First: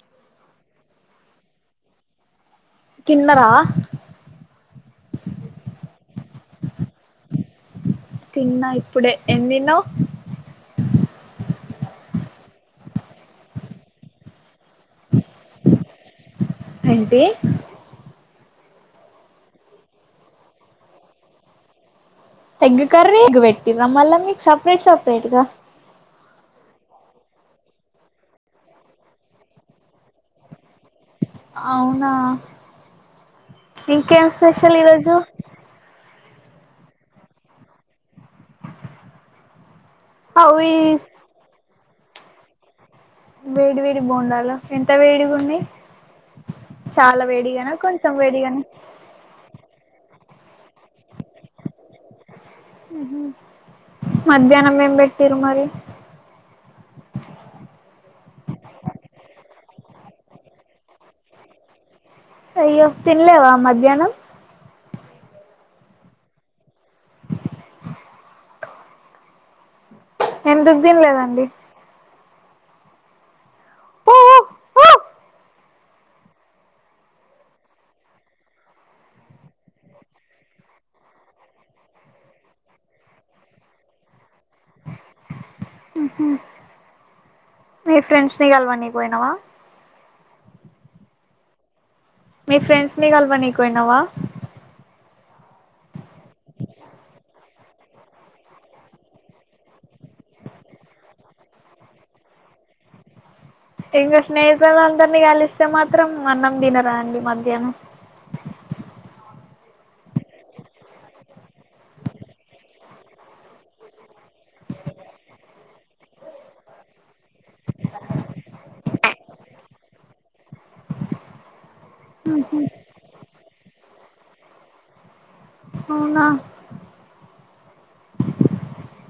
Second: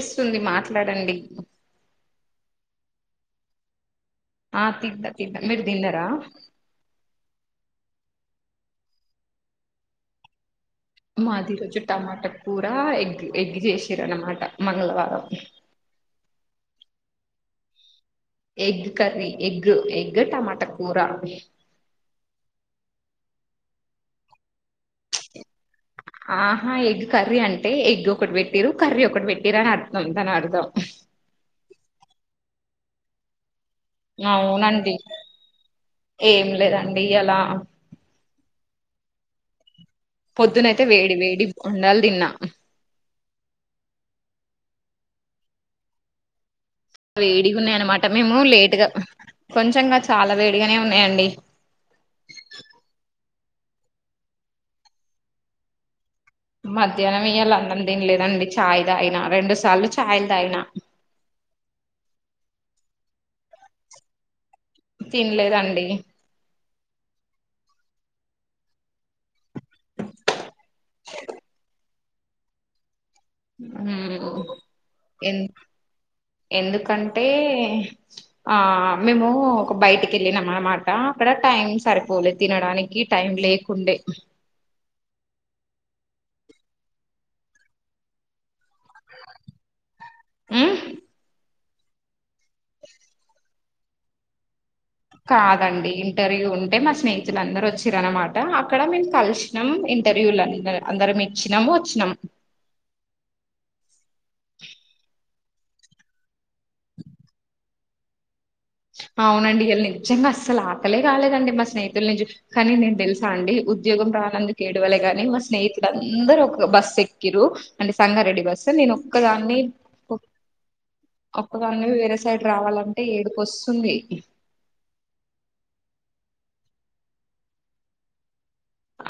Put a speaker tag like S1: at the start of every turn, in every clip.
S1: ఇస్తుంది మాట్లాడండి
S2: తిన్నరా
S1: ఆ తింట తింట మీరు తిన్నర
S2: తిన్నా ఇప్పుడే ఏం తిన్న వ్
S1: మాది ఈ రోజు టమాట కూర ఎగ్ ఎగ్ చేసారు అనమాట మంగళవారం
S2: అంటే
S1: ఎగ్ కర్రీ ఎగ్ ఎగ్ టమాట కూర
S2: ఎగ్ కర్రీ ఎగ్ బెట్టిందా మర్ల మీకు సపరేట్ సపరేట్గా
S1: ఆహ ఎగ్ కర్రీ అంటే ఎగ్ ఒకటి పెట్టిరు కర్రీ ఒకటి పెట్టిరు అని అర్ధం దాని అర్థం
S2: అవునా ఇంకేం స్పెషల్
S1: అవునండి
S2: ఈరోోజు
S1: ఏం లేదండి ఈయలా
S2: అవి
S1: పొద్దునయితే వేడి వేడి బొండాల్ తిన్నా
S2: వేడి వేడి బొండాలల ఎంత వేడిగ ఉన్నాయ్
S1: వేడిగ ఉన్నాయన్నమాట
S2: కొంచెం
S1: మేము
S2: వేడిగానా
S1: లేటుగా కొంచంగా చాలా వేడిగనే ఉన్నాయ్ అండి
S2: మధ్యాహ్నం ఏం పెట్టిరు మరి
S1: మధ్యాహ్నం ఇయాల అన్నం తినలేదండి చాయ్ తాగిన రెండు సార్లు చాయ్ తాగిన
S2: అయ్యో తిన్లేవ మధ్యాహ్నం
S1: తిన్లేదండి
S2: ఎందుక్ తిన్లేదండి
S1: హుమ్ ఎన్ ఎందుకంటే ఆ మేము ఒక బయటికి వెళ్ళినాం అనమాట అక్కడ టైం సరిపోలే తినడానికి టైం లే ఉండే
S2: ఉహు మీ ఫ్రెండ్స్ ని గల్వనీకి పోయినావ
S1: ఉమ్
S2: మీ ఫ్రెండ్స్ ని గల్వనీకు పోయినావ
S1: కాదండి ఇంటర్వ్యూ ఉంటే మా స్నేహితులందరు వచ్చిరనమాట అక్కడ మేము కలిసి ఇంటర్వ్యూలు అందరం ఇచ్చినాము వచ్చినాం
S2: ఇంకా స్నేహితులందరినీ కలిస్తే మాత్రం అన్నం తినరా అండి మధ్యాహ్నం
S1: అవునండి ఇయళ్ళ నిజ్జంగా అసలు ఆకలే కాలేదండి మా స్నేహితులు నుంచి కానీ నేను తెల్సా అండి ఉద్యోగం రానందునికి ఏడవలేగాని మా స్నేహితులు అందరుూ ఒక బస్సు ఎక్కిరు అంటే సంగారెడ్డి బస్ నేను ఒక్కదాన్ని ఒక్కదాన్ని వేరే సైడ్ రావాలంటే ఏడుపు వస్తుంది
S2: అవున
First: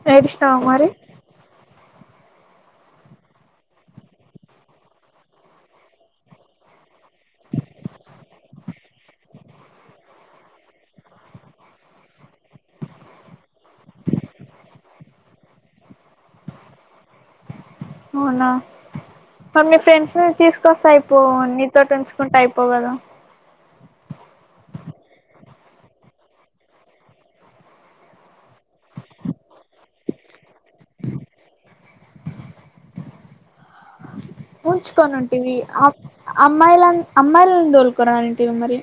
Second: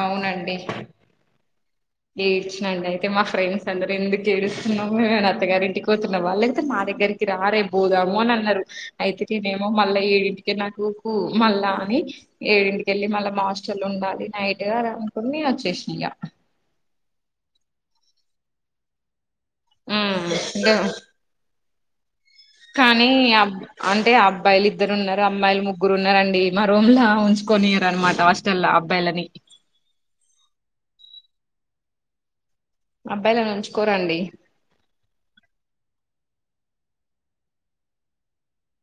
S1: అవునండి
S2: ఏడిసినావా మరి
S1: ఏడ్చినండ్ అయితే మా ఫ్రెండ్స్ అందరు ఎందుకు ఏడుస్తున్నాము మేమే అత్తగారి ఇంటికితున్నా వా లేకపోతే మా దగ్గరికి రా రేప్ బోదాం అని అన్నారు అయితే నేనేమో మళ్ళా ఏడింటికి నాకుకు మళ్ళా అని ఏడింటికెళ్ళి మళ్ళ మా హాస్టల్ ఉండాలి నైట్ గా అనుకుని వచ్చేసిన ఇక
S2: అవునా మరి మీ ఫ్రెండ్స్ ని
S1: హ్మ్
S2: తీసుకొస్తా అయిపోవు నీతోోటి ఉంచుకుంటా అయిపో
S1: కానీ అబ్ అంటే అబ్బాయిలు ఇద్దరు ఉన్నారు అమ్మాయిలు ముగ్గురు ఉన్నారండి మా రూముల ఉంచుకొనియారన్నమాట చల్ల అబ్బాయిలని అబ్బాయిల ఉంచుకోరండి
S2: ఉంచుకొని ఉంటివి అమ్మాయిల అమ్మాయిలను దోలుకోరంటివి మరి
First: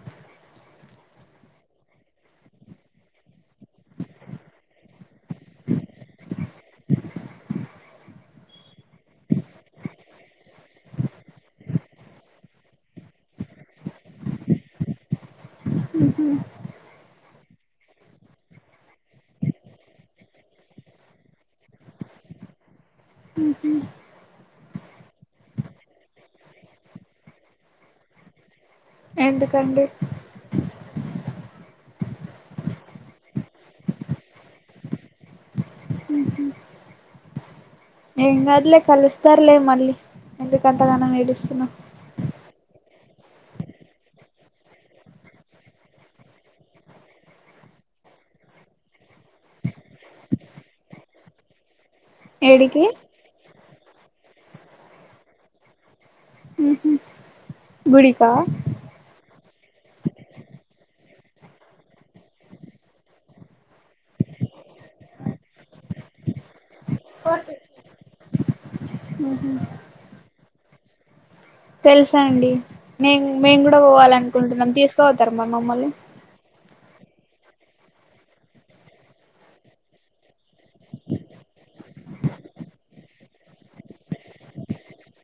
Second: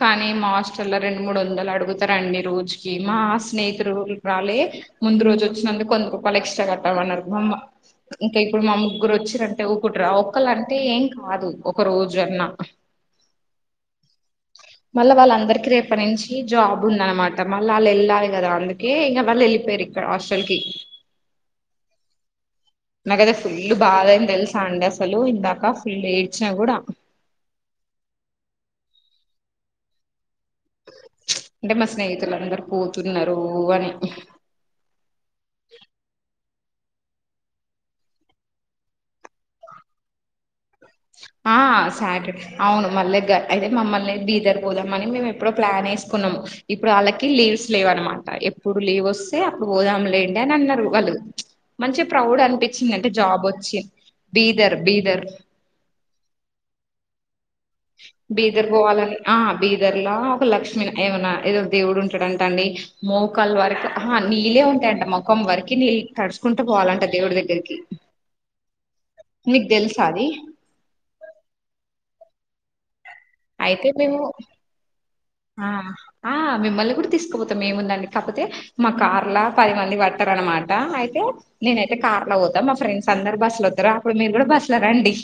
S1: కానీ మా హాస్టల్ల్లో రెండు మూడు వందలు అడుగుతారండి రోజుకి మా స్నేహితు రాలే ముందు రోజు వచ్చినందుకు వంద రూపాయలు ఎక్స్ట్రా కట్టాలన్నారు బామ్మ ఇంకా ఇప్పుడు మా ముగ్గురు వచ్చారంటే ఊరుకుంటారా ఒళంటే ఏం కాదు ఒక రోజు అన్నా మళ్ళ వాళ్ళందరికిీ రేపటి నుంచి జాబ్ ఉందనమాట మళ్ళీ వాళ్ళు వెళ్ళాలి కదా అందుకే ఇంకా వాళ్ళు వెళ్ళిపోయారు హాస్టల్ కి నాకైతే ఫుల్ బాగాని తెలిసా అండి అసలు ఇందాక ఫుల్ ఏడ్చినా కూడా
S2: ఎందుకండి
S1: అంటే మా స్నేహితులు అందరు పోతున్నారు అని
S2: ఉహ ఏం కాదులే కలుస్తారులే మళ్ళీ ఎందుకు అంతగానం
S1: ఆ
S2: ఏడుస్తున్నారు
S1: సాటర్డే అవును మళ్ళీ అయితే మమ్మల్ని బీదర్ పోదామని మేము ఎప్పుడో ప్లాన్ వేసుకున్నాము ఇప్పుడు వాళ్ళకి లీవ్స్ లేవనమాట ఎప్పుడు లీవ్ వస్తే అప్పుడు పోదాం లేండి అని అన్నారు వాళ్ళు మంచిగా ప్రౌడ్
S2: ఏడికి
S1: అనిపించింది అంటే జాబ్ వచ్చి బీదర్ బీదర్
S2: ఉహ
S1: బీదర్ పోవాలని ఆ బీదర్ లో ఒక లక్ష్మీ ఏమనా ఏదో దేవుడు ఉంటాడుంట అండి మోకాలు వరకు నీళ్ళే ఉంటాయంట ముఖం వరకు నీళ్ళు తడుచుకుంటూ పోవాలంట దేవుడి దగ్గరికి మీకు తెలుసా అది
S2: తెలుసండి నేను మేము కూడా
S1: అయితే
S2: పోవాల
S1: మేము
S2: అనుకుంటున్నాం తీసుకుపోతరా మా
S1: ఆ
S2: మమ్మల్ని
S1: ఆ మిమ్మల్ని కూడా తీసుకుపోతాం ఏముందండి కాకపోతే మా కార్లా పది మంది పట్టారు అనమాట అయితే నేనైతే కార్ లో పోతా మా ఫ్రెండ్స్ అందరు బస్ లో వతారు అప్పుడు మీరు కూడా బస్ లో రండి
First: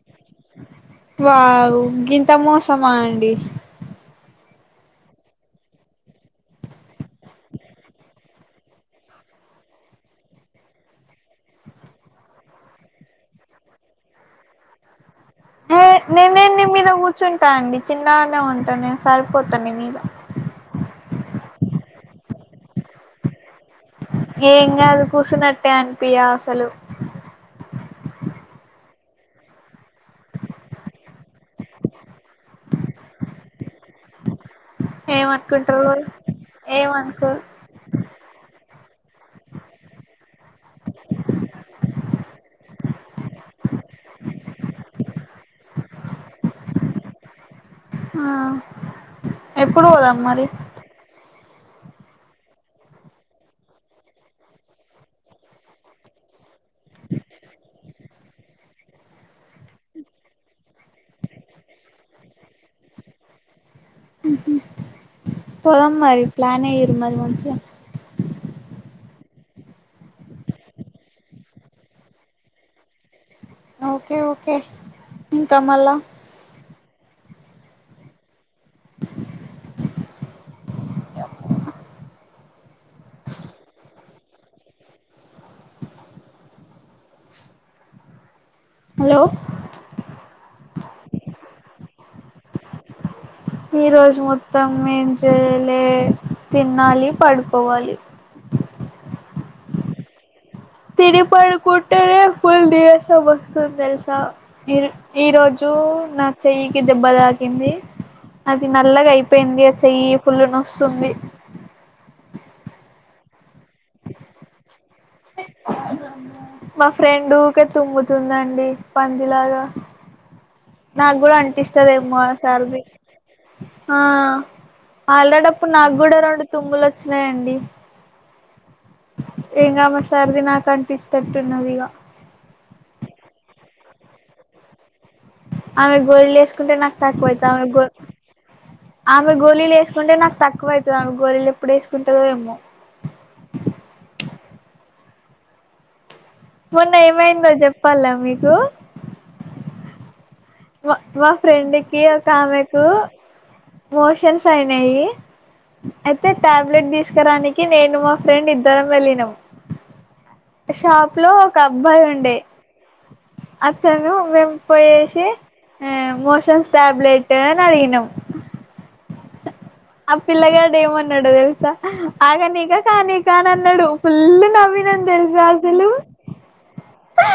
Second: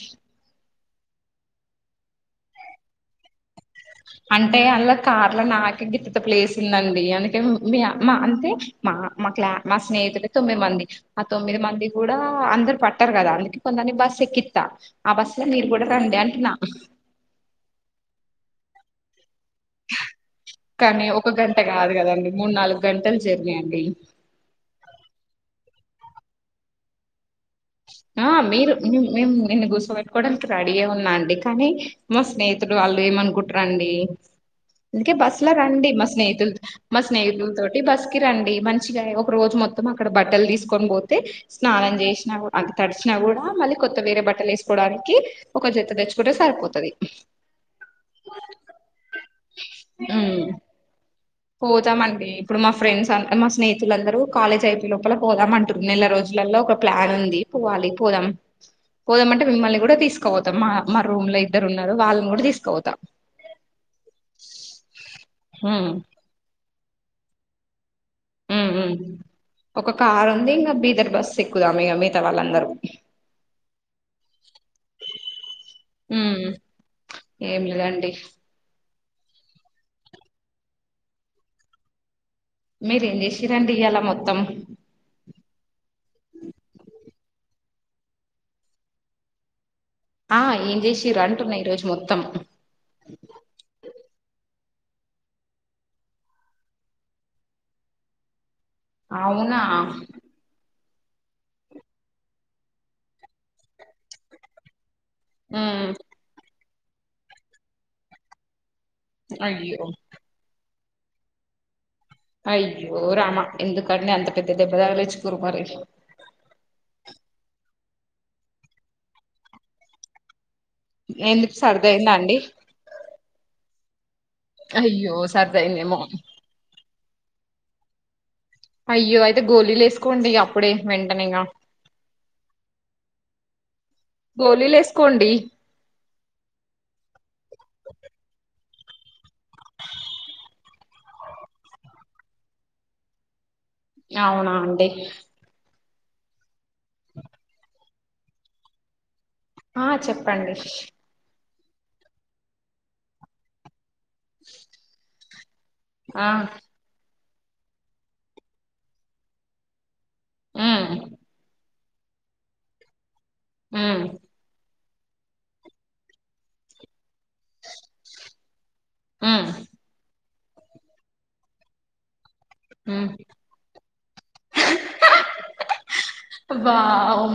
S2: వావ్ గింత మోసమా అండి
S1: అంటే ఆన్ల కార్లో నాకే గిట్టత ప్లేస్ ఉందండి అందుకే మీ మా అంటే మా మా క్లా మా స్నేహితులు తొమ్మిది మంది ఆ తొమ్మిది మంది కూడా అందరు పట్టారు కదా అందుకే కొందరిని బస్సు ఎక్కిస్తా ఆ బస్సుల మీరు
S2: ఏ
S1: కూడా రండి
S2: నేను
S1: అంటున్నా
S2: నేను నీ మీద కూర్చుంటా అండి చిన్నగానే ఉంటా నేను సరిపోతా నీ మీద
S1: కానీ ఒక గంట కాదు కదండి మూడు నాలుగు గంటలు జర్నీ అండి
S2: ఏం కాదు కూసునట్టే అనిపియా అసలు
S1: ఆ మీరు మేము నిన్ను కూసోబెట్టుకోవడానికి రెడీ ఏ ఉన్నా అండి కానీ మా స్నేహితులు వాళ్ళు ఏమనుకుంటారండి అందుకే బస్ల
S2: ఏమనుకుంటారు
S1: రండి మా
S2: వాళ్ళు,
S1: స్నేహితులు మా
S2: ఏమనుకోరు
S1: స్నేహతులు తో బస్కి రండి మంచిగా ఒక రోజు మొత్తం అక్కడ బట్టలు తీసుకొని పోతే స్నానం చేసినా ఆ తడిచినా కూడా కొత్త వేరే బట్టలు వేసుకోవడానికి ఒక జత తెచ్చుకుంటే సరిపోతది
S2: ఆ ఎప్పుడు పోదాం మరి
S1: పోదామండి ఇప్పుడు మా ఫ్రెండ్స్ మా స్నేహితులందరూ కాలేజ్ అయిపోయే లోపల పోదాము అంటారు నెల రోజులలో ఒక ప్లాన్ ఉంది పోవాలి పోదాం పోదామంటే మిమ్మల్ని కూడా తీసుకోవతాం మా రూమ్ లో ఇద్దరు ఉన్నారు వాళ్ళని కూడా తీసుకోపోతాం
S2: పోదాం
S1: ఉమ్
S2: మరి ప్లానేే మరి మంచిగ
S1: ఒక కార్ ఉంది ఇంకా ఇద్దర్ బస్ సిక్కుదాం ఇక మిగతా వాళ్ళందరూ
S2: ఓకే ఓకే ఇంక మల్ల
S1: ఏం లేదండి మీరేం చేసి రండి ఇయలా మొత్తం
S2: హలో
S1: ఆ ఏం చేసిం డ్రు అంటున్నాయి ఈ రోజు మొత్తం
S2: ఈ రోజు మొత్తం ఏం చేయలే తినాలి పడుకోవాలి
S1: అవునా
S2: తినిపడుకుంటనే ఫుల్ దస బగసంద తెల్సా ఇరు ఈ రోజు
S1: హ్మ్
S2: నా చెయ్యికిి దెబ్బ తాకింది అది నల్లగ అయింద్ పోయింది అ
S1: అయ్యో
S2: చెయ్యి ఫుల్ల్ నొస్తుంది
S1: అయ్యో రామా ఎందుకండి అంత పెద్ద దెబ్బ తాగిలిచ్చుకురు మరి
S2: మా ఫ్రెండుకే తుమ్ముతుందండి పంది లాగా నాకు కూడా
S1: ఎందుకు సర్దయిందా
S2: అంటిస్తదేమో ఈ
S1: అండి
S2: సారి ఆ
S1: అయ్యో
S2: ఆల్రెడీ అప్పుడే నాకు
S1: సర్దయిందేమో
S2: కూడా రెండు తుమ్ములు వచ్చినాయండి
S1: అయ్యో అయితే గోళలు
S2: ఇంగా ఆమె
S1: వేసుకోండి
S2: సర్ది నాకు
S1: అప్పుడే వెంటనే ఇంగా
S2: అంటిస్తట్టున్నది ఇగ
S1: గోలీలు వేసుకోండి
S2: ఆమె గోళ్లు వేసుకుంటే నాకు తక్కువ అయిత ఆమె గో ఆమె గోళలు వేసుకుంటే నాకు తక్కువ అవుతుంది ఆమె గోళలీలు ఎప్పుడు వేసుకుంటుందో ఏమో
S1: అవునా అండి
S2: మొన్న ఏమైందో చెప్పాలా మీకు
S1: ఆ చెప్పండి
S2: మా మా ఫ్రెండ్ కి ఒక ఆమెకు మోషన్స్ అయినాయి
S1: ఆ
S2: అయితే టాబ్లెట్ తీసుకురానికి నేను మా ఫ్రెండ్ ఇద్దరం వెళ్ళినాము
S1: హ్మ్
S2: షాప్ లో ఒక అబ్బాయి ఉండే
S1: హ్మ్
S2: అతను మేం పోయేసి మోషన్స్ టాబ్లెట్ అని అడిగినం
S1: హు
S2: ఆ పిల్ల గడు ఏమన్నాడో తెలుసా ఆగనీక
S1: హ్మ్
S2: కానీక అని అన్నడు ఫుల్ నవ్వినను తెలుసా అసలు
S1: అ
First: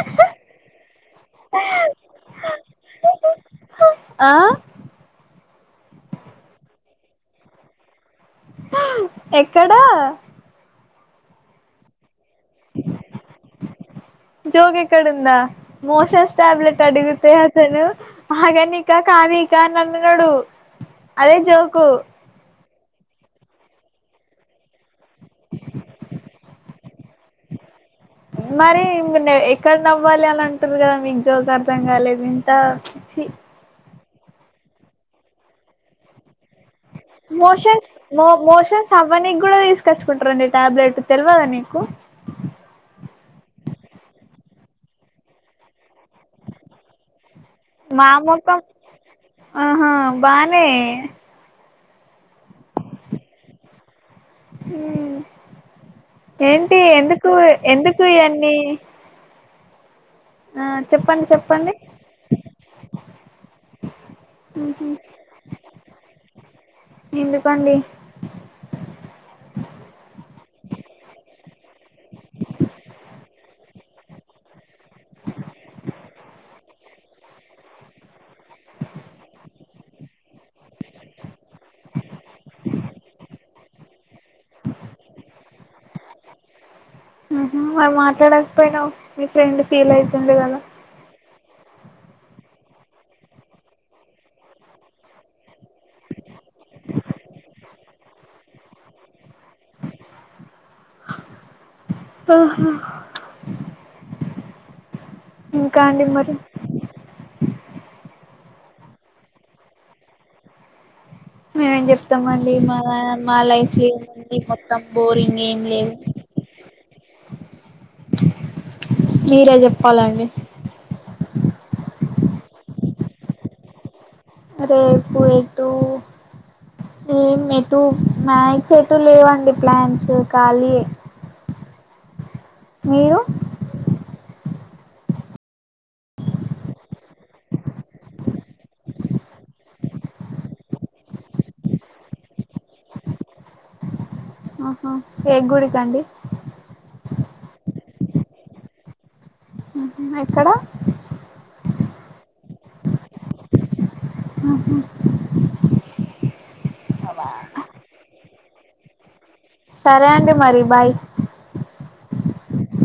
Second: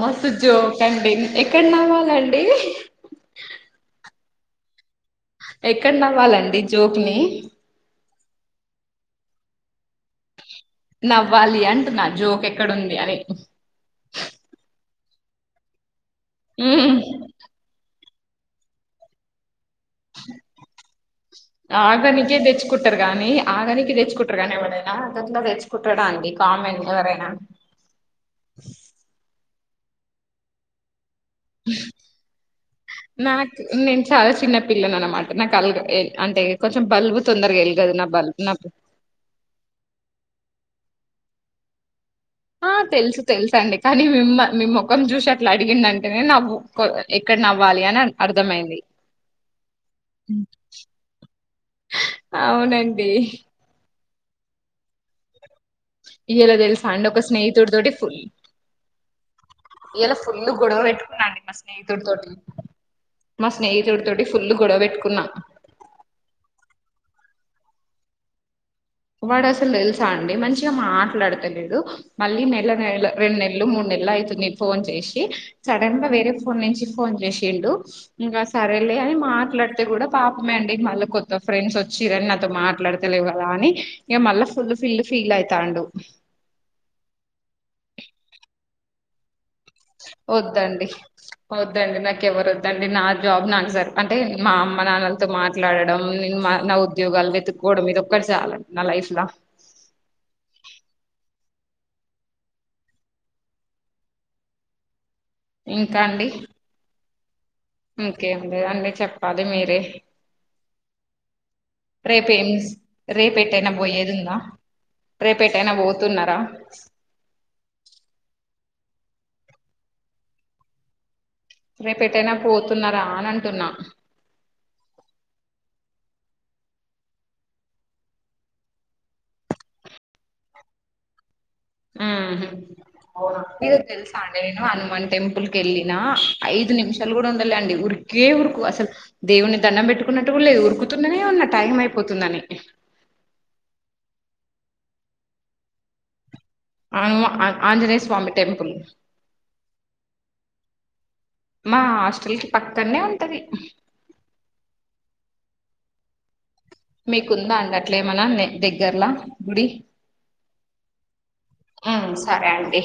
S1: మస్తు జోకండి ఎక్కడ నవ్వాలండి
S2: ఆ
S1: ఎక్కడ నవ్వాలండి జోక్ ని
S2: ఎక్కడా
S1: నవ్వాలి అంటు నా జోక్ ఎక్కడుంది అని
S2: జోక్ ఎక్కడుంద మోషస్ ట్యాబ్లేెట్
S1: హ్మ్
S2: అడిగితే ను ఆగనీకా కానిక అన్నడు అదే జోకు
S1: తెచ్చుకుంటరు గాని ఆగనికి తెచ్చుకుంటరు కాని ఎవడైనా దాంట్లో తెచ్చుకుంటడా అండి కామెన్ ఎవరైనా
S2: మరి ఎక్కడ నవ్వాలి అని అంటారు కదా మీం జోక్ అర్థం కాలేదు ఇంక
S1: నాకు నేను చాలా చిన్న పిల్లను అన్నమాట నాకు అలు అంటే కొంచెం బల్బు తొందరగెల్గదు నా బల్బ్ నా
S2: నవ్వానికి కూడా తీసుకొచ్చుకుంటరండి టాబ్లెట్ తెల్వదా మీకు
S1: ఆ తెలుసు తెలుసు అండి కానీ మిమ్మ మీ ముఖం చూశ్ అట్ల అడిగింద్ అంటనె నవ్వు కొ ఎక్కడ్ నవ్వాలి అని అ
S2: మా మొఖం
S1: అర్థమైంది
S2: ఆహా
S1: హ్మ్.
S2: బానే
S1: అవునండి
S2: ఉమ్
S1: ఇయాల
S2: ఏంటి
S1: తెలుసా అండి ఒక
S2: ఎందుకు ఎందుకు ఇయన్నీ
S1: ఇయల ఫుల్ గొడవ
S2: చెప్పండి
S1: పెట్టుకున్నాండి మా
S2: చెప్పండి
S1: స్నేహితుడి తోటి మా స్నేహతుడి తోటి ఫుల్ గొడవ
S2: ఉహు.
S1: బెట్టుకున్న
S2: ఎందుకండి
S1: వాడు అసలు తెలుసా అండి మంచిగా మాట్లాడ్తలేడు మళ్ళీ నెల నెల రెండు నెలలు మూడు నెలలు అయితుంది ఫోన్ చేశి సడన్ గా వేరే ఫోన్ నుంచి ఫోన్ చేశిండు ఇంకా సరేలే అని మాట్లాడ్తే కూడా పాప్మే అండి మళ్ళీ కొత్త ఫ్రెండ్స్ ఒచ్చిరని నతో మాట్లాడ్త లేవు కదా అని ఇక మళ్ళీ ఫుల్ ఫిల్ ఫీల్ అయితాండు
S2: మరి మాట్లాడకపోయినవ్ మీ ఫ్రెండ్ ఫీల్ అయితుండు కద
S1: అండి వద్దండి నాకెవరొద్దండి నా జాబ్ నా సర్ అంటే మా అమ్మ నాన్నలతో మాట్లాడడం నేను మా నా ఉద్యోగాలు వెతుక్కోవడం ఇదోక్కటి సాలండి న లైఫ్ ల
S2: ఆహా
S1: ఇంకా అండి. ఇంకేం లేదండి చెప్పాలి మీరే.
S2: మేమేం
S1: రేపేం
S2: చెప్తమండి మా మా
S1: రేపెటైనా
S2: లైఫ్ లో
S1: పోయేది ఉందా
S2: ఏముంది మొత్తం బోరింగ్ ఏమి
S1: రేపెటైనా
S2: లేదు.
S1: పోతున్నారా
S2: మీరే చెప్పాలండి.
S1: రెపెటైనా పోతున్నారా అని అంటున్నా.
S2: రేపు ఎటు ఏ ఎటు మ్యాక్స్ ఎటు లేవండి ప్లాన్స్ ఖళీ.
S1: మ్హ్ తెలుసా అండి నేను హనుమాన్ టెంపుల్ క్ వెళ్ళిన ఐదు నిమిషాలు కూడా ఉండలే అండి ఉరికే ఉరుకు అసలు. దేవున్ని దండం పెట్టుకున్నట్టు కుడ లేదు ఉరుకుతుందనే అన్న టైం అయిపోతుందని.
S2: ఆహ ఏ గుడికాండి
S1: అవ్ ఆంజనేయ స్వామి టెంపుిల్
S2: ఎక్కడ
S1: మా హాస్టల్ కి పక్కనే ఉంటది
S2: ఉహు
S1: మీకుందా అండి అట్లే ఏమనా దగ్గరలా
S2: సరే అండి మరి బాయ్
S1: ఉ సరే అండి